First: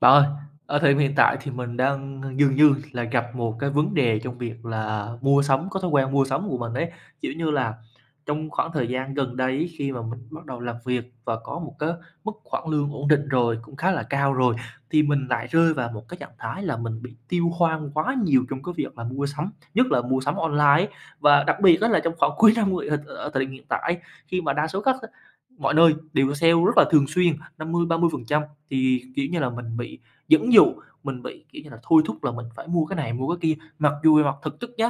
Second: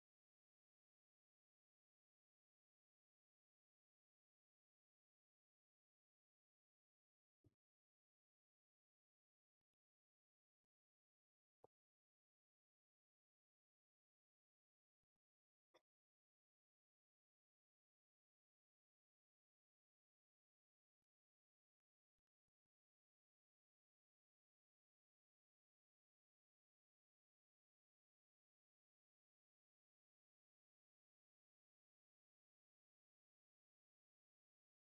Bạn ơi, ở thời điểm hiện tại thì mình đang dường như là gặp một cái vấn đề trong việc là mua sắm, có thói quen mua sắm của mình ấy. Kiểu như là trong khoảng thời gian gần đây ấy, khi mà mình bắt đầu làm việc và có một cái mức khoản lương ổn định rồi, cũng khá là cao rồi, thì mình lại rơi vào một cái trạng thái là mình bị tiêu hoang quá nhiều trong cái việc là mua sắm, nhất là mua sắm online ấy. Và đặc biệt á là trong khoảng cuối năm, ở thời điểm hiện tại, khi mà đa số các mọi nơi đều có sale rất là thường xuyên, năm mươi mươi ba mươi phần trăm thì, kiểu như là, mình bị dẫn dụ, mình bị, kiểu như là, thôi thúc là mình phải mua cái này, mua cái kia, mặc dù về mặt thực chất nhá,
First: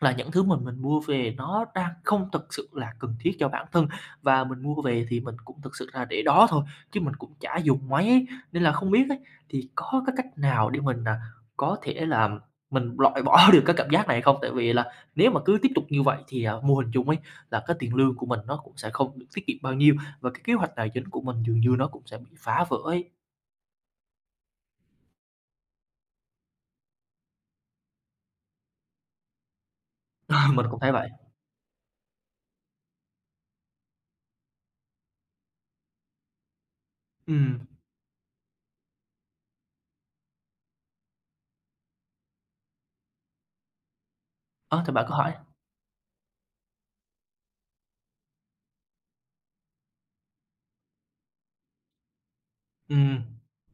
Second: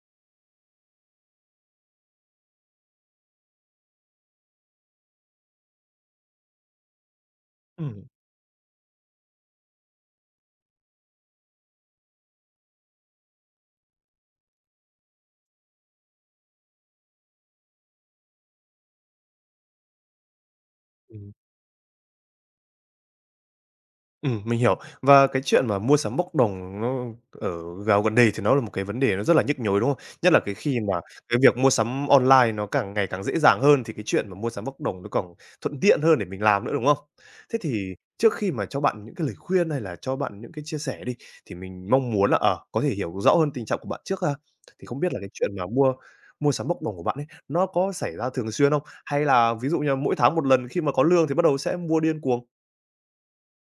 là những thứ mình mua về nó đang không thực sự là cần thiết cho bản thân, và mình mua về thì mình cũng thực sự là để đó thôi, chứ mình cũng chả dùng Ừm, mấy ấy. Nên là không biết ấy, thì có cái cách nào để mình, có thể là mình loại bỏ được cái cảm giác này không? Tại vì là nếu mà cứ tiếp tục như vậy thì, vô hình chung ấy, là cái tiền lương của mình nó cũng sẽ không được tiết kiệm bao nhiêu, và cái kế hoạch tài chính của ừm, mình dường như nó cũng sẽ bị phá vỡ ấy. Mình hiểu. Và cái chuyện mà mua sắm bốc đồng nó ở gạo gần đây thì nó là một cái vấn đề nó rất là nhức nhối, đúng không? Nhất là cái Mình khi cũng thấy mà vậy. cái việc mua sắm online nó càng ngày càng dễ dàng hơn thì cái chuyện mà mua sắm bốc đồng nó còn thuận tiện hơn để mình làm nữa, đúng không? Thế Ừm. thì trước khi mà cho bạn những cái lời khuyên hay là cho bạn những cái chia sẻ đi, thì mình mong muốn là, có thể hiểu rõ hơn tình trạng của bạn trước ha. Ơ, Thì thì không bạn biết cứ là cái hỏi. chuyện mà mua mua sắm bốc đồng của bạn ấy, nó có xảy ra thường xuyên không? Hay là ví dụ như mỗi tháng một lần khi mà có lương thì bắt đầu sẽ mua điên cuồng? Ừm,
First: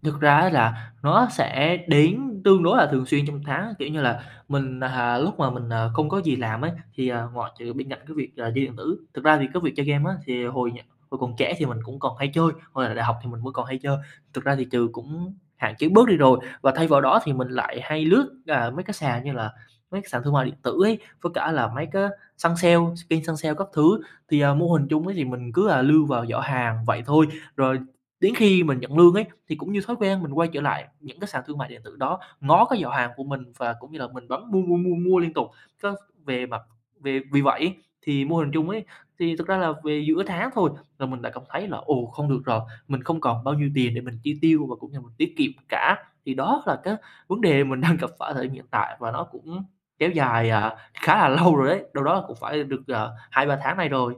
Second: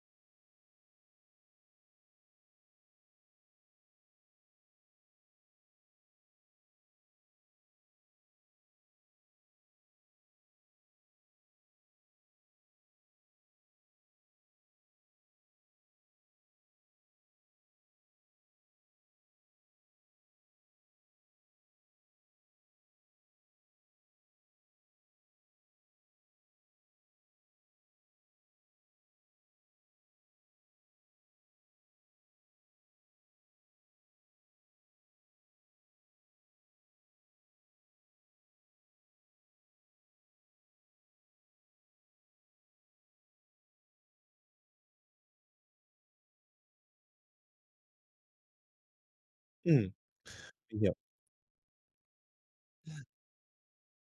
Thực ra á là nó sẽ đến tương đối là thường xuyên trong tháng, kiểu như là, mình, lúc mà mình, không có gì làm ấy, thì, ngoại trừ bên cạnh cái việc, chơi điện tử, thực ra thì cái việc chơi game á, thì hồi còn trẻ thì mình cũng còn hay chơi, hồi là đại học thì mình vẫn còn hay chơi, thực ra thì trừ cũng hạn chế bớt đi rồi. Và thay vào đó thì mình lại hay lướt, mấy cái sàn như là mấy cái sàn thương mại điện tử ấy, với cả là mấy cái săn sale, kênh săn sale các thứ. Thì, mô hình chung ấy thì mình cứ, lưu vào giỏ hàng vậy thôi, rồi đến khi mình nhận lương ấy, thì cũng như thói quen mình quay trở lại những cái sàn thương mại điện tử đó, ngó cái giỏ hàng của mình và cũng như là mình bấm mua, mua, mua, mua liên tục. Có về mặt về vì vậy thì mô hình chung ấy, thì thực ra là về giữa tháng thôi là mình đã cảm thấy là "Ồ, không được rồi, mình không còn bao nhiêu tiền để mình chi tiêu và cũng như mình tiết kiệm cả." Thì đó là cái vấn đề mình đang gặp phải thời điểm hiện tại và nó cũng Ừm. kéo dài, Mình hiểu. khá là lâu rồi đấy, đâu đó là cũng phải được, 2-3 tháng nay rồi.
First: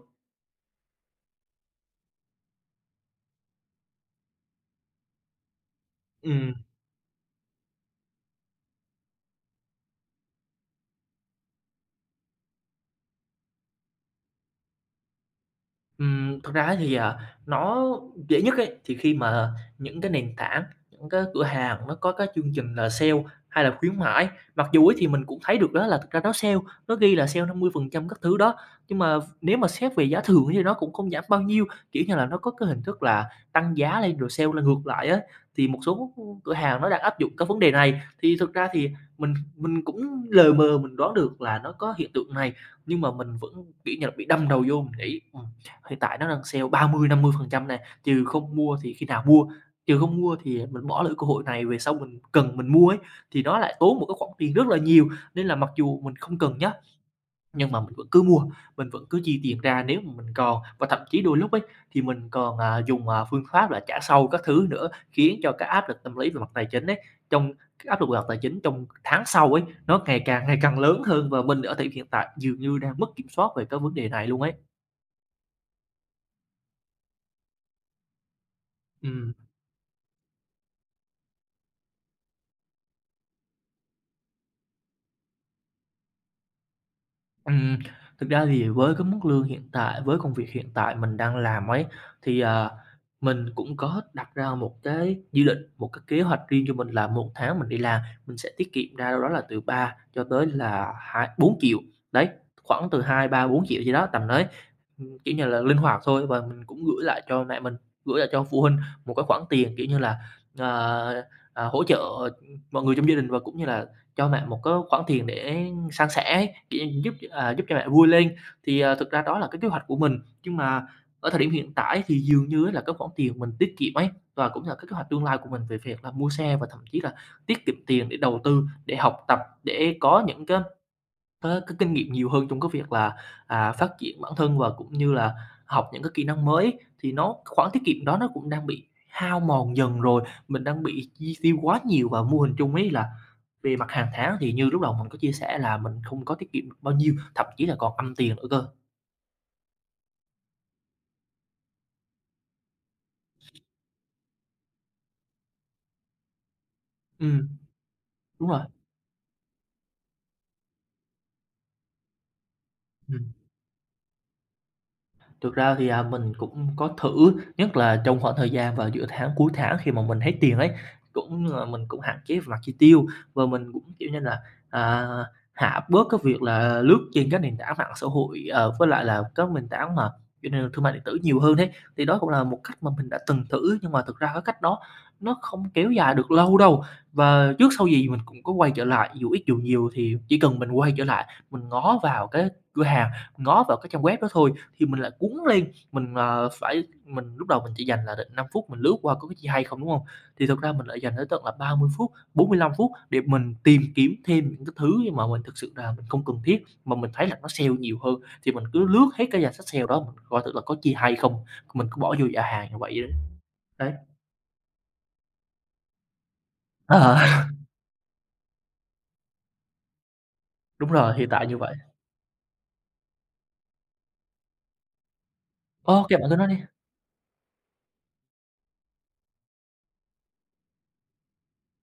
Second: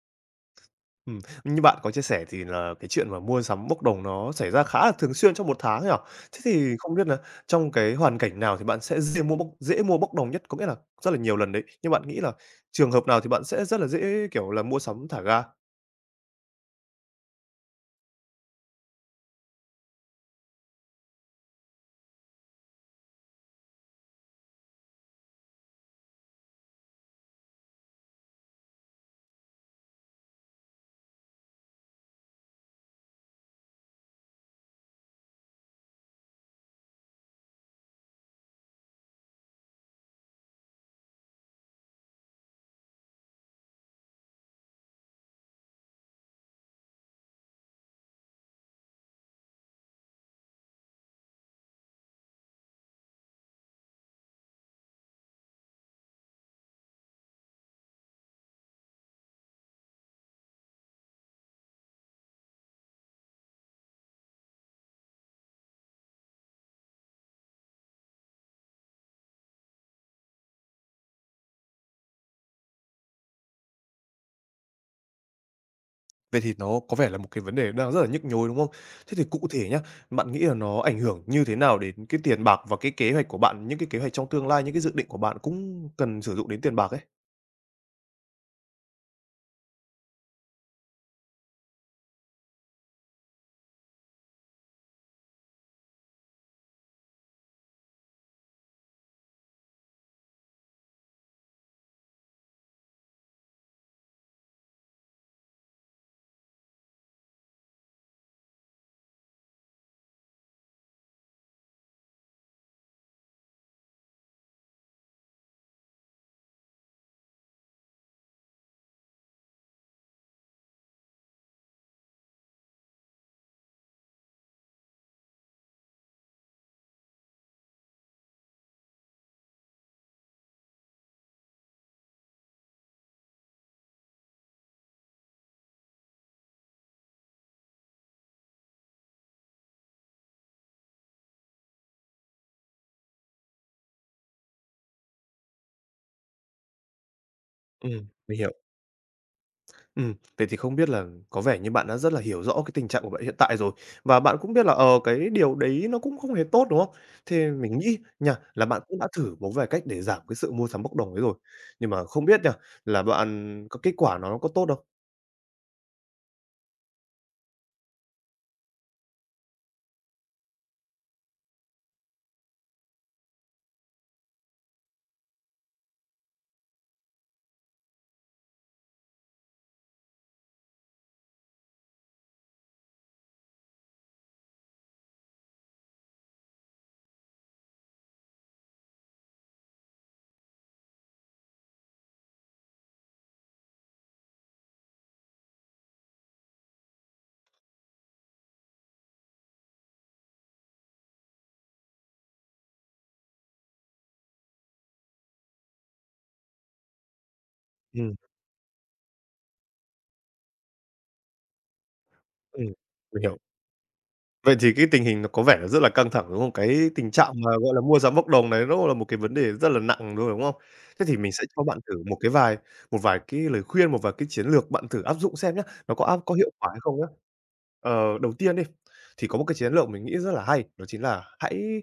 Như bạn có chia sẻ thì là cái chuyện mà mua sắm bốc đồng nó xảy ra khá là thường xuyên trong một tháng nhỉ? Thế Ừm. thì không biết là trong cái hoàn cảnh nào thì bạn sẽ dễ mua bốc đồng nhất? Có nghĩa là rất là nhiều lần đấy, nhưng bạn nghĩ là trường hợp nào thì bạn sẽ rất là dễ, kiểu là, mua sắm thả ga? Thực ra thì, nó dễ nhất ấy, thì khi mà những cái nền tảng, những cái cửa hàng nó có cái chương trình là sale hay là khuyến mãi. Mặc dù ấy thì mình cũng thấy được đó là thực ra nó sale, nó ghi là sale 50% các thứ đó, nhưng mà nếu mà xét về giá thường thì nó cũng không giảm bao nhiêu, kiểu như là, nó có cái hình thức là tăng giá lên rồi sale là ngược lại á. Thì một số cửa hàng nó đang áp dụng cái vấn đề này, thì thực ra thì mình cũng lờ mờ mình đoán được là nó có hiện tượng này, nhưng mà mình vẫn, kiểu như là, bị đâm đầu vô mình nghĩ, hiện tại nó đang sale ba mươi năm mươi phần trăm này, trừ không mua thì khi nào mua, trừ không mua thì mình bỏ lỡ cơ hội này, về sau mình cần mình mua ấy, thì nó lại tốn một cái khoản tiền rất là nhiều. Nên là mặc dù mình không cần nhá, nhưng mà mình vẫn cứ mua, mình vẫn cứ chi tiền ra nếu mà mình còn. Và thậm chí đôi lúc ấy, thì mình còn, dùng, phương pháp là trả sau các thứ nữa, khiến cho cái áp lực tâm lý về mặt tài chính ấy, trong cái áp lực về mặt tài chính trong tháng sau ấy, nó ngày càng lớn hơn và mình ở thời điểm hiện tại dường như đang mất kiểm soát về cái vấn đề này luôn ấy. Vậy thì nó có vẻ là một cái vấn đề đang rất là nhức nhối, đúng không? Thế thì Ừm. cụ thể nhá, bạn nghĩ là nó ảnh hưởng như thế nào đến cái tiền bạc và cái kế hoạch của bạn, những cái kế hoạch trong tương lai, những cái dự định của bạn cũng cần sử dụng đến tiền bạc ấy? Ừm, thực ra thì với cái mức lương hiện tại, với công việc hiện tại mình đang làm ấy, thì, mình cũng có đặt ra một cái dự định, một cái kế hoạch riêng cho mình là một tháng mình đi làm, mình sẽ tiết kiệm ra đâu đó là từ 3 cho tới là 24 triệu đấy, khoảng từ 2 3 4.000.000 gì đó, tầm đấy. Kiểu như là, linh hoạt thôi và mình cũng gửi lại cho mẹ mình, gửi lại cho phụ huynh một cái khoản tiền, kiểu như là, ờ, hỗ trợ, mọi người trong gia đình và cũng như là cho mẹ một cái khoản tiền để san sẻ ấy, kiểu, như giúp, giúp cho mẹ vui lên. Thì, thực ra đó là cái kế hoạch của mình, nhưng mà ở thời điểm hiện tại thì dường như á là cái khoản tiền mình tiết kiệm ấy, và cũng là cái kế hoạch tương lai của mình về việc là mua xe và thậm chí là tiết kiệm tiền để đầu tư, để học tập, để có những cái có cái kinh nghiệm nhiều hơn trong cái việc là, phát triển bản thân và cũng như là học những cái kỹ năng mới ấy, thì nó khoản tiết kiệm đó nó cũng đang bị hao mòn dần rồi. Mình đang bị chi tiêu quá nhiều và mô hình chung ấy là về mặt hàng tháng thì như lúc đầu mình có chia sẻ là mình không có tiết kiệm được bao nhiêu, thậm chí là còn âm tiền Mình nữa hiểu. cơ. Thế thì không biết là có vẻ như bạn đã rất là hiểu rõ cái tình trạng của bạn hiện tại rồi, và bạn cũng biết là, cái điều đấy nó cũng không hề tốt, đúng không? Thì Ừm, mình nghĩ nha, đúng rồi, là bạn cũng đã thử một vài cách để giảm cái sự mua sắm bốc đồng ấy rồi, nhưng mà không biết nha, là ừm. bạn có kết quả nó có tốt không? Thực ra thì, mình cũng có thử, nhất là trong khoảng thời gian vào giữa tháng, cuối tháng khi mà mình hết tiền ấy, cũng là mình cũng hạn chế về mặt chi tiêu và mình cũng, kiểu như là, à, hạ bớt cái việc là lướt trên các nền tảng mạng xã hội, với lại là các nền tảng mà, kiểu như, là thương mại điện tử nhiều hơn ấy. Thì đó cũng là một cách mà mình đã từng thử, nhưng mà thực ra cái cách đó nó không kéo dài được lâu đâu. Và trước sau gì mình cũng có quay trở lại, dù ít dù nhiều thì chỉ cần mình quay trở lại, mình ngó vào cái cửa hàng, ngó vào cái trang web đó thôi thì mình lại cuốn lên, mình, phải mình lúc đầu mình chỉ dành là được 5 phút mình lướt qua có cái gì hay không, đúng không? Thì thực ra mình lại dành tới tận là 30 phút, 45 phút để mình tìm kiếm thêm những cái thứ mà mình thực sự là mình không cần thiết, mà mình thấy là nó sale nhiều Ừm, hơn, thì mình cứ lướt hết cái danh sách sale đó, mình coi thử là có chi hay không, mình cứ bỏ vô giỏ hàng ừm, như vậy á. mình hiểu. Đấy, Vậy thì cái tình hình nó có vẻ là rất là căng thẳng, đúng không? Cái tình ờ, trạng mà, gọi là, mua sắm bốc đồng này nó là một cái vấn đề rất là nặng rồi, đúng không? đúng Thế rồi, thì hiện mình sẽ tại như cho vậy. bạn thử một vài cái lời khuyên, một vài cái chiến lược bạn thử áp dụng xem nhá, nó Ô, có kệ áp bạn có cứ nói hiệu đi. quả hay không nhá. Ờ, đầu tiên đi, thì có một cái chiến lược mình nghĩ rất là hay, đó chính là hãy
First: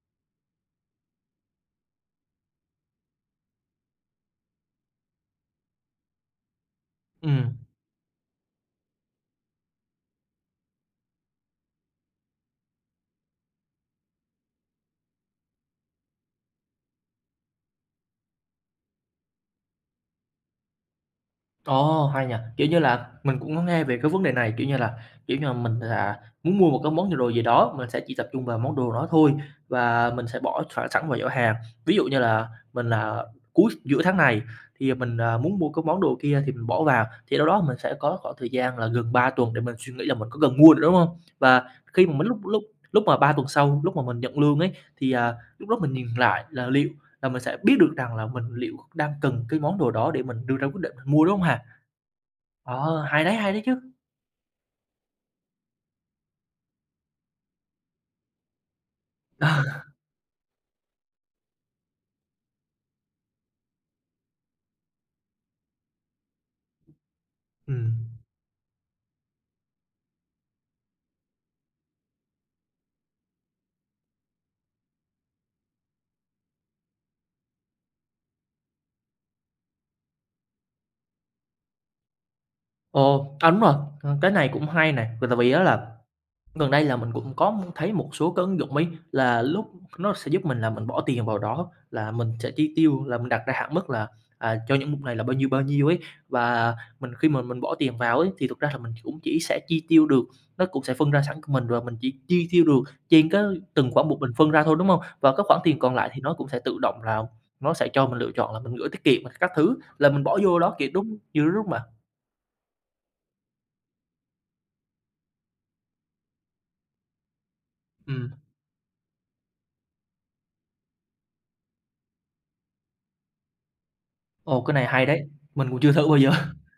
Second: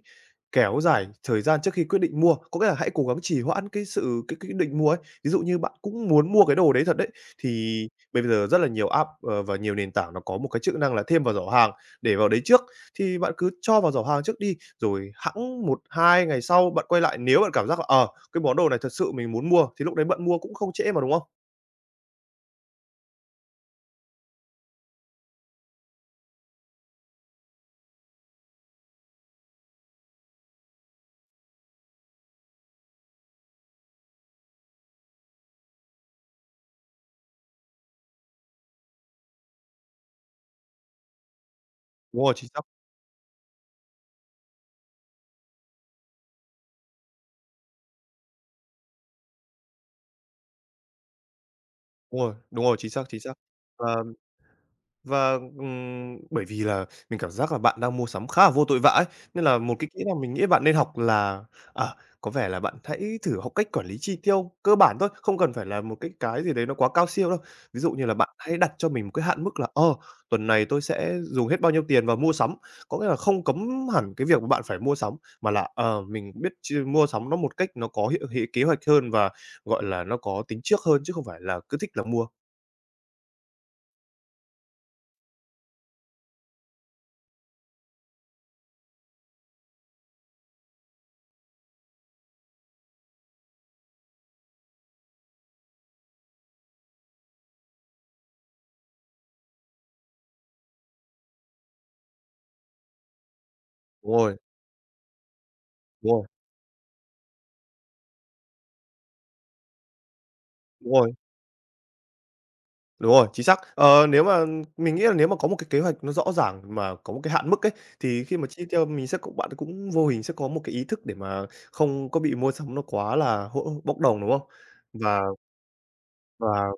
kéo dài thời gian trước khi quyết định mua. Có nghĩa là hãy cố gắng trì hoãn cái sự cái định mua ấy. Ví dụ như bạn cũng muốn mua cái đồ đấy thật đấy, Ừm. thì bây giờ rất là nhiều app, và nhiều nền tảng nó có một cái chức năng là thêm vào giỏ hàng, để vào đấy trước, thì bạn cứ cho vào giỏ hàng trước đi, rồi hẵng một 2 ngày sau bạn quay lại, nếu bạn cảm giác là, cái món đồ này thật sự mình muốn mua, thì lúc đấy bạn mua cũng không trễ mà, đúng không? Ồ, hay nhỉ! Kiểu như là, mình cũng có nghe về cái vấn đề này, kiểu như là, mình là muốn mua một cái món đồ gì đó, mình sẽ chỉ tập trung vào món đồ đó thôi và mình sẽ bỏ sẵn sẵn vào giỏ hàng. Ví dụ như là mình là cuối giữa tháng này thì mình, muốn mua cái món đồ kia thì mình bỏ vào, thì đâu đó mình sẽ có khoảng thời gian là gần 3 tuần để mình suy nghĩ là mình có cần mua được đúng hông? Và khi mà Đúng mình rồi, lúc chính xác. lúc lúc mà 3 tuần sau, lúc mà mình nhận lương ấy, thì, lúc đó mình nhìn lại là liệu là mình sẽ biết được rằng là mình liệu đang cần cái món đồ đó để mình đưa ra quyết định mình mua, đúng không hả? Đúng rồi, chính Ờ, xác, chính xác. Hay đấy chứ. Ờ. Và, bởi vì là mình cảm giác là bạn đang mua sắm khá là vô tội vạ ấy, nên là một Ờ. cái kỹ năng mình nghĩ bạn nên học là, à, có vẻ là bạn hãy thử học cách quản lý chi tiêu cơ bản thôi, không cần phải là một cái gì đấy nó quá cao siêu đâu. Ví dụ như là Ừm. bạn hãy đặt cho mình một cái hạn mức là, tuần này tôi sẽ dùng hết bao nhiêu tiền vào mua sắm, có nghĩa là không cấm hẳn cái việc mà bạn phải mua sắm, mà là, mình biết chi mua sắm nó một cách nó có hiệu hệ kế hoạch hơn và, gọi là, nó có tính trước hơn chứ không phải là cứ thích là mua. Ồ, à, đúng rồi, cái này cũng hay nè, tại vì á là gần đây là mình cũng có thấy một số cái ứng dụng ấy là lúc nó sẽ giúp mình là mình bỏ tiền vào đó, là mình sẽ chi tiêu, là mình đặt ra hạn mức là, à, cho những mục này là bao nhiêu ấy. Và mình khi mà mình bỏ tiền vào ấy, thì thực ra là mình cũng chỉ sẽ chi tiêu được, nó cũng sẽ phân ra sẵn của mình rồi, mình chỉ chi tiêu được trên cái từng khoản Đúng một mình rồi, phân ra thôi, đúng không? Và cái khoản tiền còn lại đúng thì rồi, nó cũng sẽ tự động là nó sẽ cho mình lựa chọn là mình gửi tiết kiệm các thứ, là mình bỏ vô đó, kiểu, đúng rồi. đúng như lúc mà. Đúng rồi, chính xác. Ờ, nếu mà mình nghĩ là nếu mà có một cái kế hoạch nó rõ ràng mà có một cái hạn mức ấy, thì Ừm, khi mà chi tiêu mình sẽ cũng bạn cũng vô hình sẽ có một cái ý thức để mà không có bị mua sắm nó quá là bốc đồng, đúng không? ồ, cái này hay Và đấy, mình cũng chưa thử bao giờ. và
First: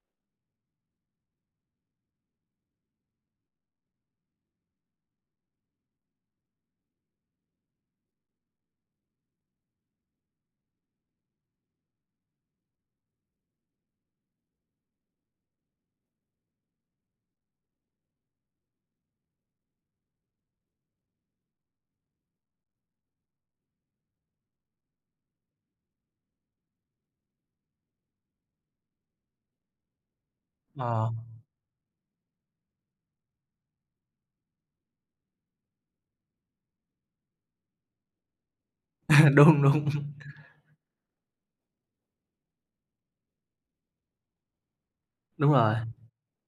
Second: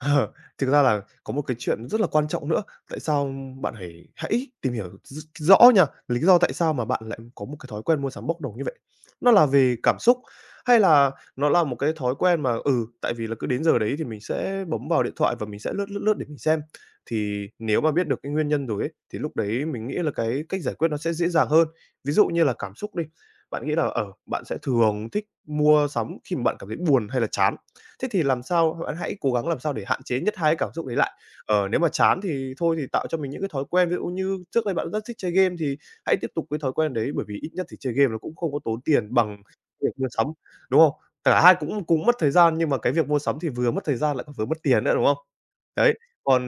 Ờ, thực ra là có một cái chuyện rất là quan trọng nữa, tại sao bạn hãy hãy tìm hiểu rõ nha, lý do tại sao mà bạn lại có một cái thói quen mua sắm bốc đồng như vậy. Nó là về cảm xúc hay là nó là một cái thói quen mà, tại vì là cứ đến giờ đấy thì mình sẽ bấm vào điện thoại và mình sẽ lướt, lướt, lướt để mình xem. Thì nếu mà biết được cái nguyên nhân rồi ấy, thì lúc đấy mình nghĩ là cái cách giải quyết nó sẽ dễ dàng hơn. Ví dụ như là cảm xúc đi, bạn nghĩ là, ở bạn sẽ thường thích mua sắm khi mà bạn cảm thấy buồn hay là chán. Thế thì làm sao bạn hãy cố gắng làm sao để hạn chế nhất hai cái cảm xúc đấy lại. Ờ, Ờ, nếu mà chán thì thôi thì tạo cho mình những cái thói quen, ví dụ như trước đây bạn rất thích chơi game thì hãy tiếp tục cái thói quen đấy, bởi vì ít nhất thì chơi game nó cũng không có tốn tiền bằng đúng, đúng. việc mua sắm, đúng không? Cả hai cũng cũng mất thời gian nhưng mà cái việc mua sắm thì vừa mất thời gian lại còn vừa mất tiền nữa, đúng không? Đúng rồi. Đấy, còn,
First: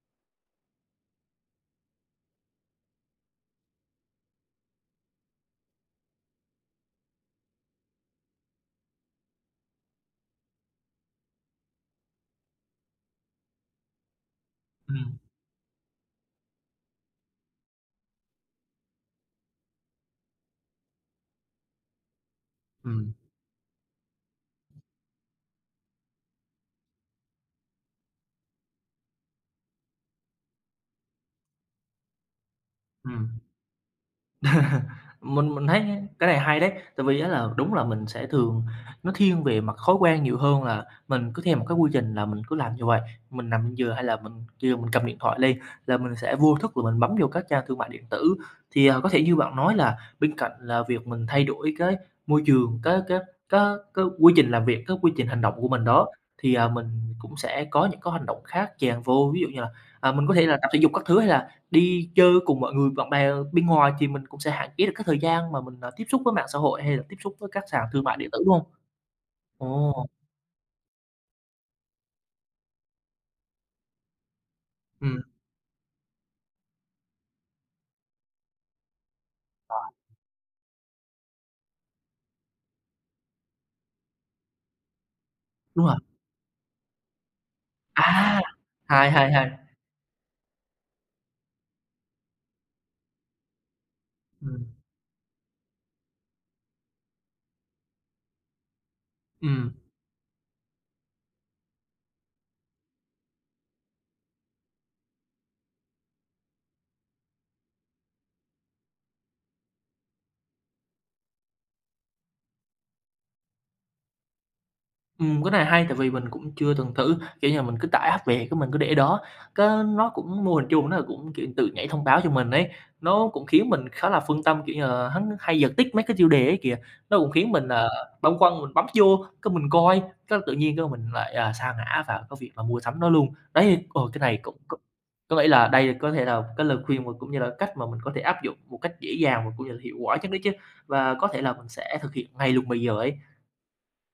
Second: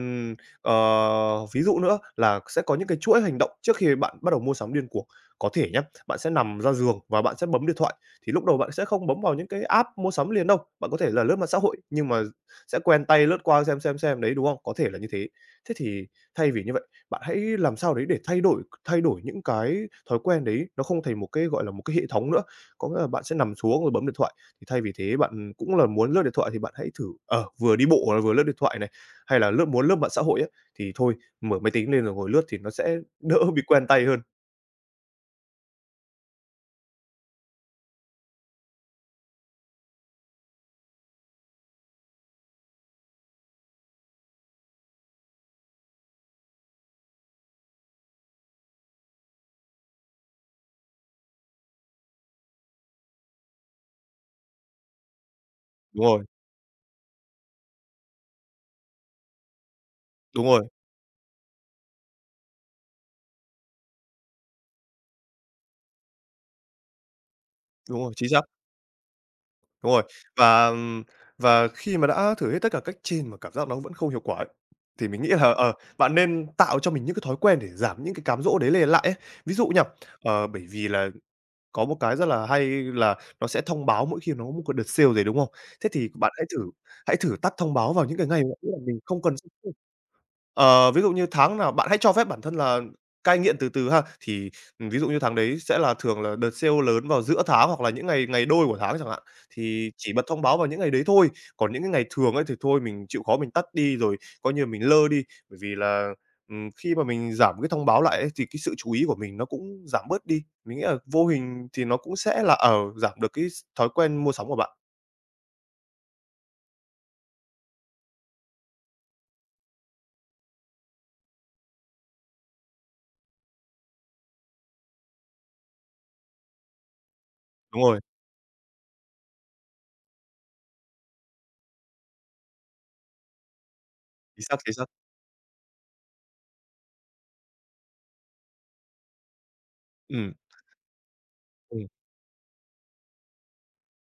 ờ, ví dụ nữa là sẽ có những cái chuỗi hành động trước khi bạn bắt đầu mua sắm điên cuồng. Có thể nhé bạn sẽ nằm ra giường và bạn sẽ bấm điện thoại thì lúc đầu bạn sẽ không bấm vào những cái app mua sắm liền đâu. Bạn có thể là lướt mạng xã hội, nhưng mà sẽ quen tay lướt qua xem, đấy, đúng không? Có thể là như Ừm, thế. Thế thì thay vì như vậy, bạn hãy làm sao đấy để thay đổi những cái thói quen đấy, nó không thành một cái, gọi là, một cái hệ thống nữa. Có nghĩa là ừm, bạn sẽ nằm xuống rồi bấm điện thoại, thì thay vì thế bạn cũng là muốn lướt điện thoại thì bạn hãy thử, vừa đi bộ là vừa lướt điện thoại này, hay là muốn lướt mạng xã hội á, thì thôi, mở máy tính lên rồi ngồi lướt thì nó sẽ đỡ ừm. bị quen tay hơn. Mình thấy cái này hay đấy, tại vì á là đúng là mình sẽ thường nó thiên về mặt thói quen nhiều hơn là mình cứ theo một cái quy trình là mình cứ làm như vậy. Mình nằm trên giường hay là mình kêu mình cầm điện thoại lên là mình sẽ vô thức là mình bấm vô các trang thương mại điện tử. Thì, à, có thể như bạn nói là bên cạnh là việc mình thay đổi cái môi trường, cái cái quy trình làm việc, cái quy trình hành động của mình Đúng đó, rồi, thì, à, mình cũng sẽ có những cái hành động khác chèn vô. Ví dụ như là, à, mình có thể đúng là rồi, tập thể dục các thứ hay là đi chơi cùng mọi người, bạn bè bên ngoài thì mình cũng sẽ hạn chế được cái thời gian mà mình, à, tiếp xúc với mạng xã hội hay là tiếp xúc với các sàn đúng thương rồi, mại chính điện tử, xác. đúng hông? Đúng rồi, Ồ, và, ừm, và khi mà đã thử hết tất cả cách trên mà cảm giác nó vẫn không hiệu quả ấy, thì ừm, mình nghĩ là, bạn nên tạo cho mình những cái thói quen để giảm những cái cám dỗ đấy lại ấy. Ví dụ nha, bởi vì là có một cái rất là hay là nó sẽ thông báo mỗi khi nó có một cái đợt sale gì, đúng không? đúng Thế rồi. thì bạn hãy thử tắt thông báo vào những cái À, ngày mà bạn nghĩ là mình hay, không hay, cần. hay. Ờ, ví dụ như tháng nào bạn hãy cho phép bản thân là cai nghiện từ từ ha, thì, Ừm, ví dụ như tháng đấy sẽ là thường là đợt sale lớn vào giữa tháng hoặc là những ngày ngày đôi của tháng chẳng hạn, ừm. thì chỉ bật thông báo vào những ngày đấy thôi. Còn những cái ngày thường ấy thì thôi mình chịu khó mình tắt đi rồi coi như mình lơ đi, bởi vì là, khi mà mình giảm cái thông báo lại ấy thì cái sự chú ý của mình nó cũng giảm bớt đi. Mình nghĩ là vô hình thì nó cũng sẽ là, ở giảm được cái thói quen mua sắm của bạn. Cái này hay tại vì mình cũng chưa từng thử, kiểu như là, mình cứ tải app về cái mình cứ để đó, cái nó cũng mô hình chuông nó cũng, kiểu, tự nhảy thông báo cho mình ấy, nó cũng khiến mình khá là phân tâm, kiểu như là, hắn hay giật tít mấy cái tiêu đề ấy kìa, nó cũng khiến mình, Đúng rồi, băn khoăn mình bấm vô, cái mình coi, cái tự nhiên cái mình lại, à, sa ngã vào cái việc là mua sắm nó luôn. Đấy, cái này chính xác, cũng c chính xác. có nghĩa là đây có thể là cái lời khuyên mà cũng như là cách mà mình có thể áp dụng một cách dễ dàng và cũng như là hiệu quả nhất Ừ. đó chứ, và có thể là mình Ừ. sẽ thực hiện ngay luôn bây giờ ấy.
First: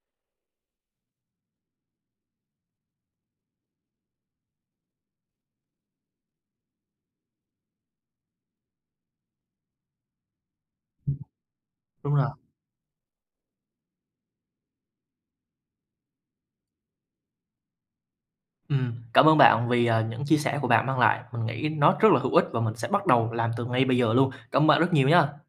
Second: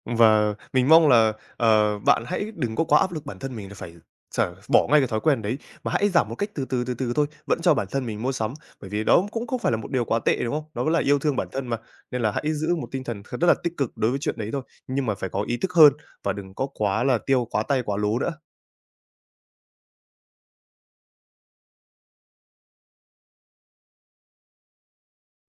Và mình mong là, bạn hãy đừng có quá áp lực bản thân mình là phải bỏ ngay cái thói quen đấy, mà hãy giảm một cách từ từ, từ từ thôi, vẫn cho bản thân mình mua sắm, bởi vì đó cũng không phải là một điều quá tệ, đúng không? Đó là yêu thương bản thân mà, Đúng nên là rồi. hãy giữ một tinh thần rất là tích cực đối với chuyện đấy thôi, nhưng mà phải có ý thức hơn và đừng có quá là tiêu quá tay quá lố nữa. Cảm ơn bạn vì, à, những chia sẻ của bạn mang lại. Mình nghĩ nó rất là hữu ích và mình sẽ bắt đầu làm từ ngay bây giờ luôn. Cảm ơn bạn rất nhiều nhá.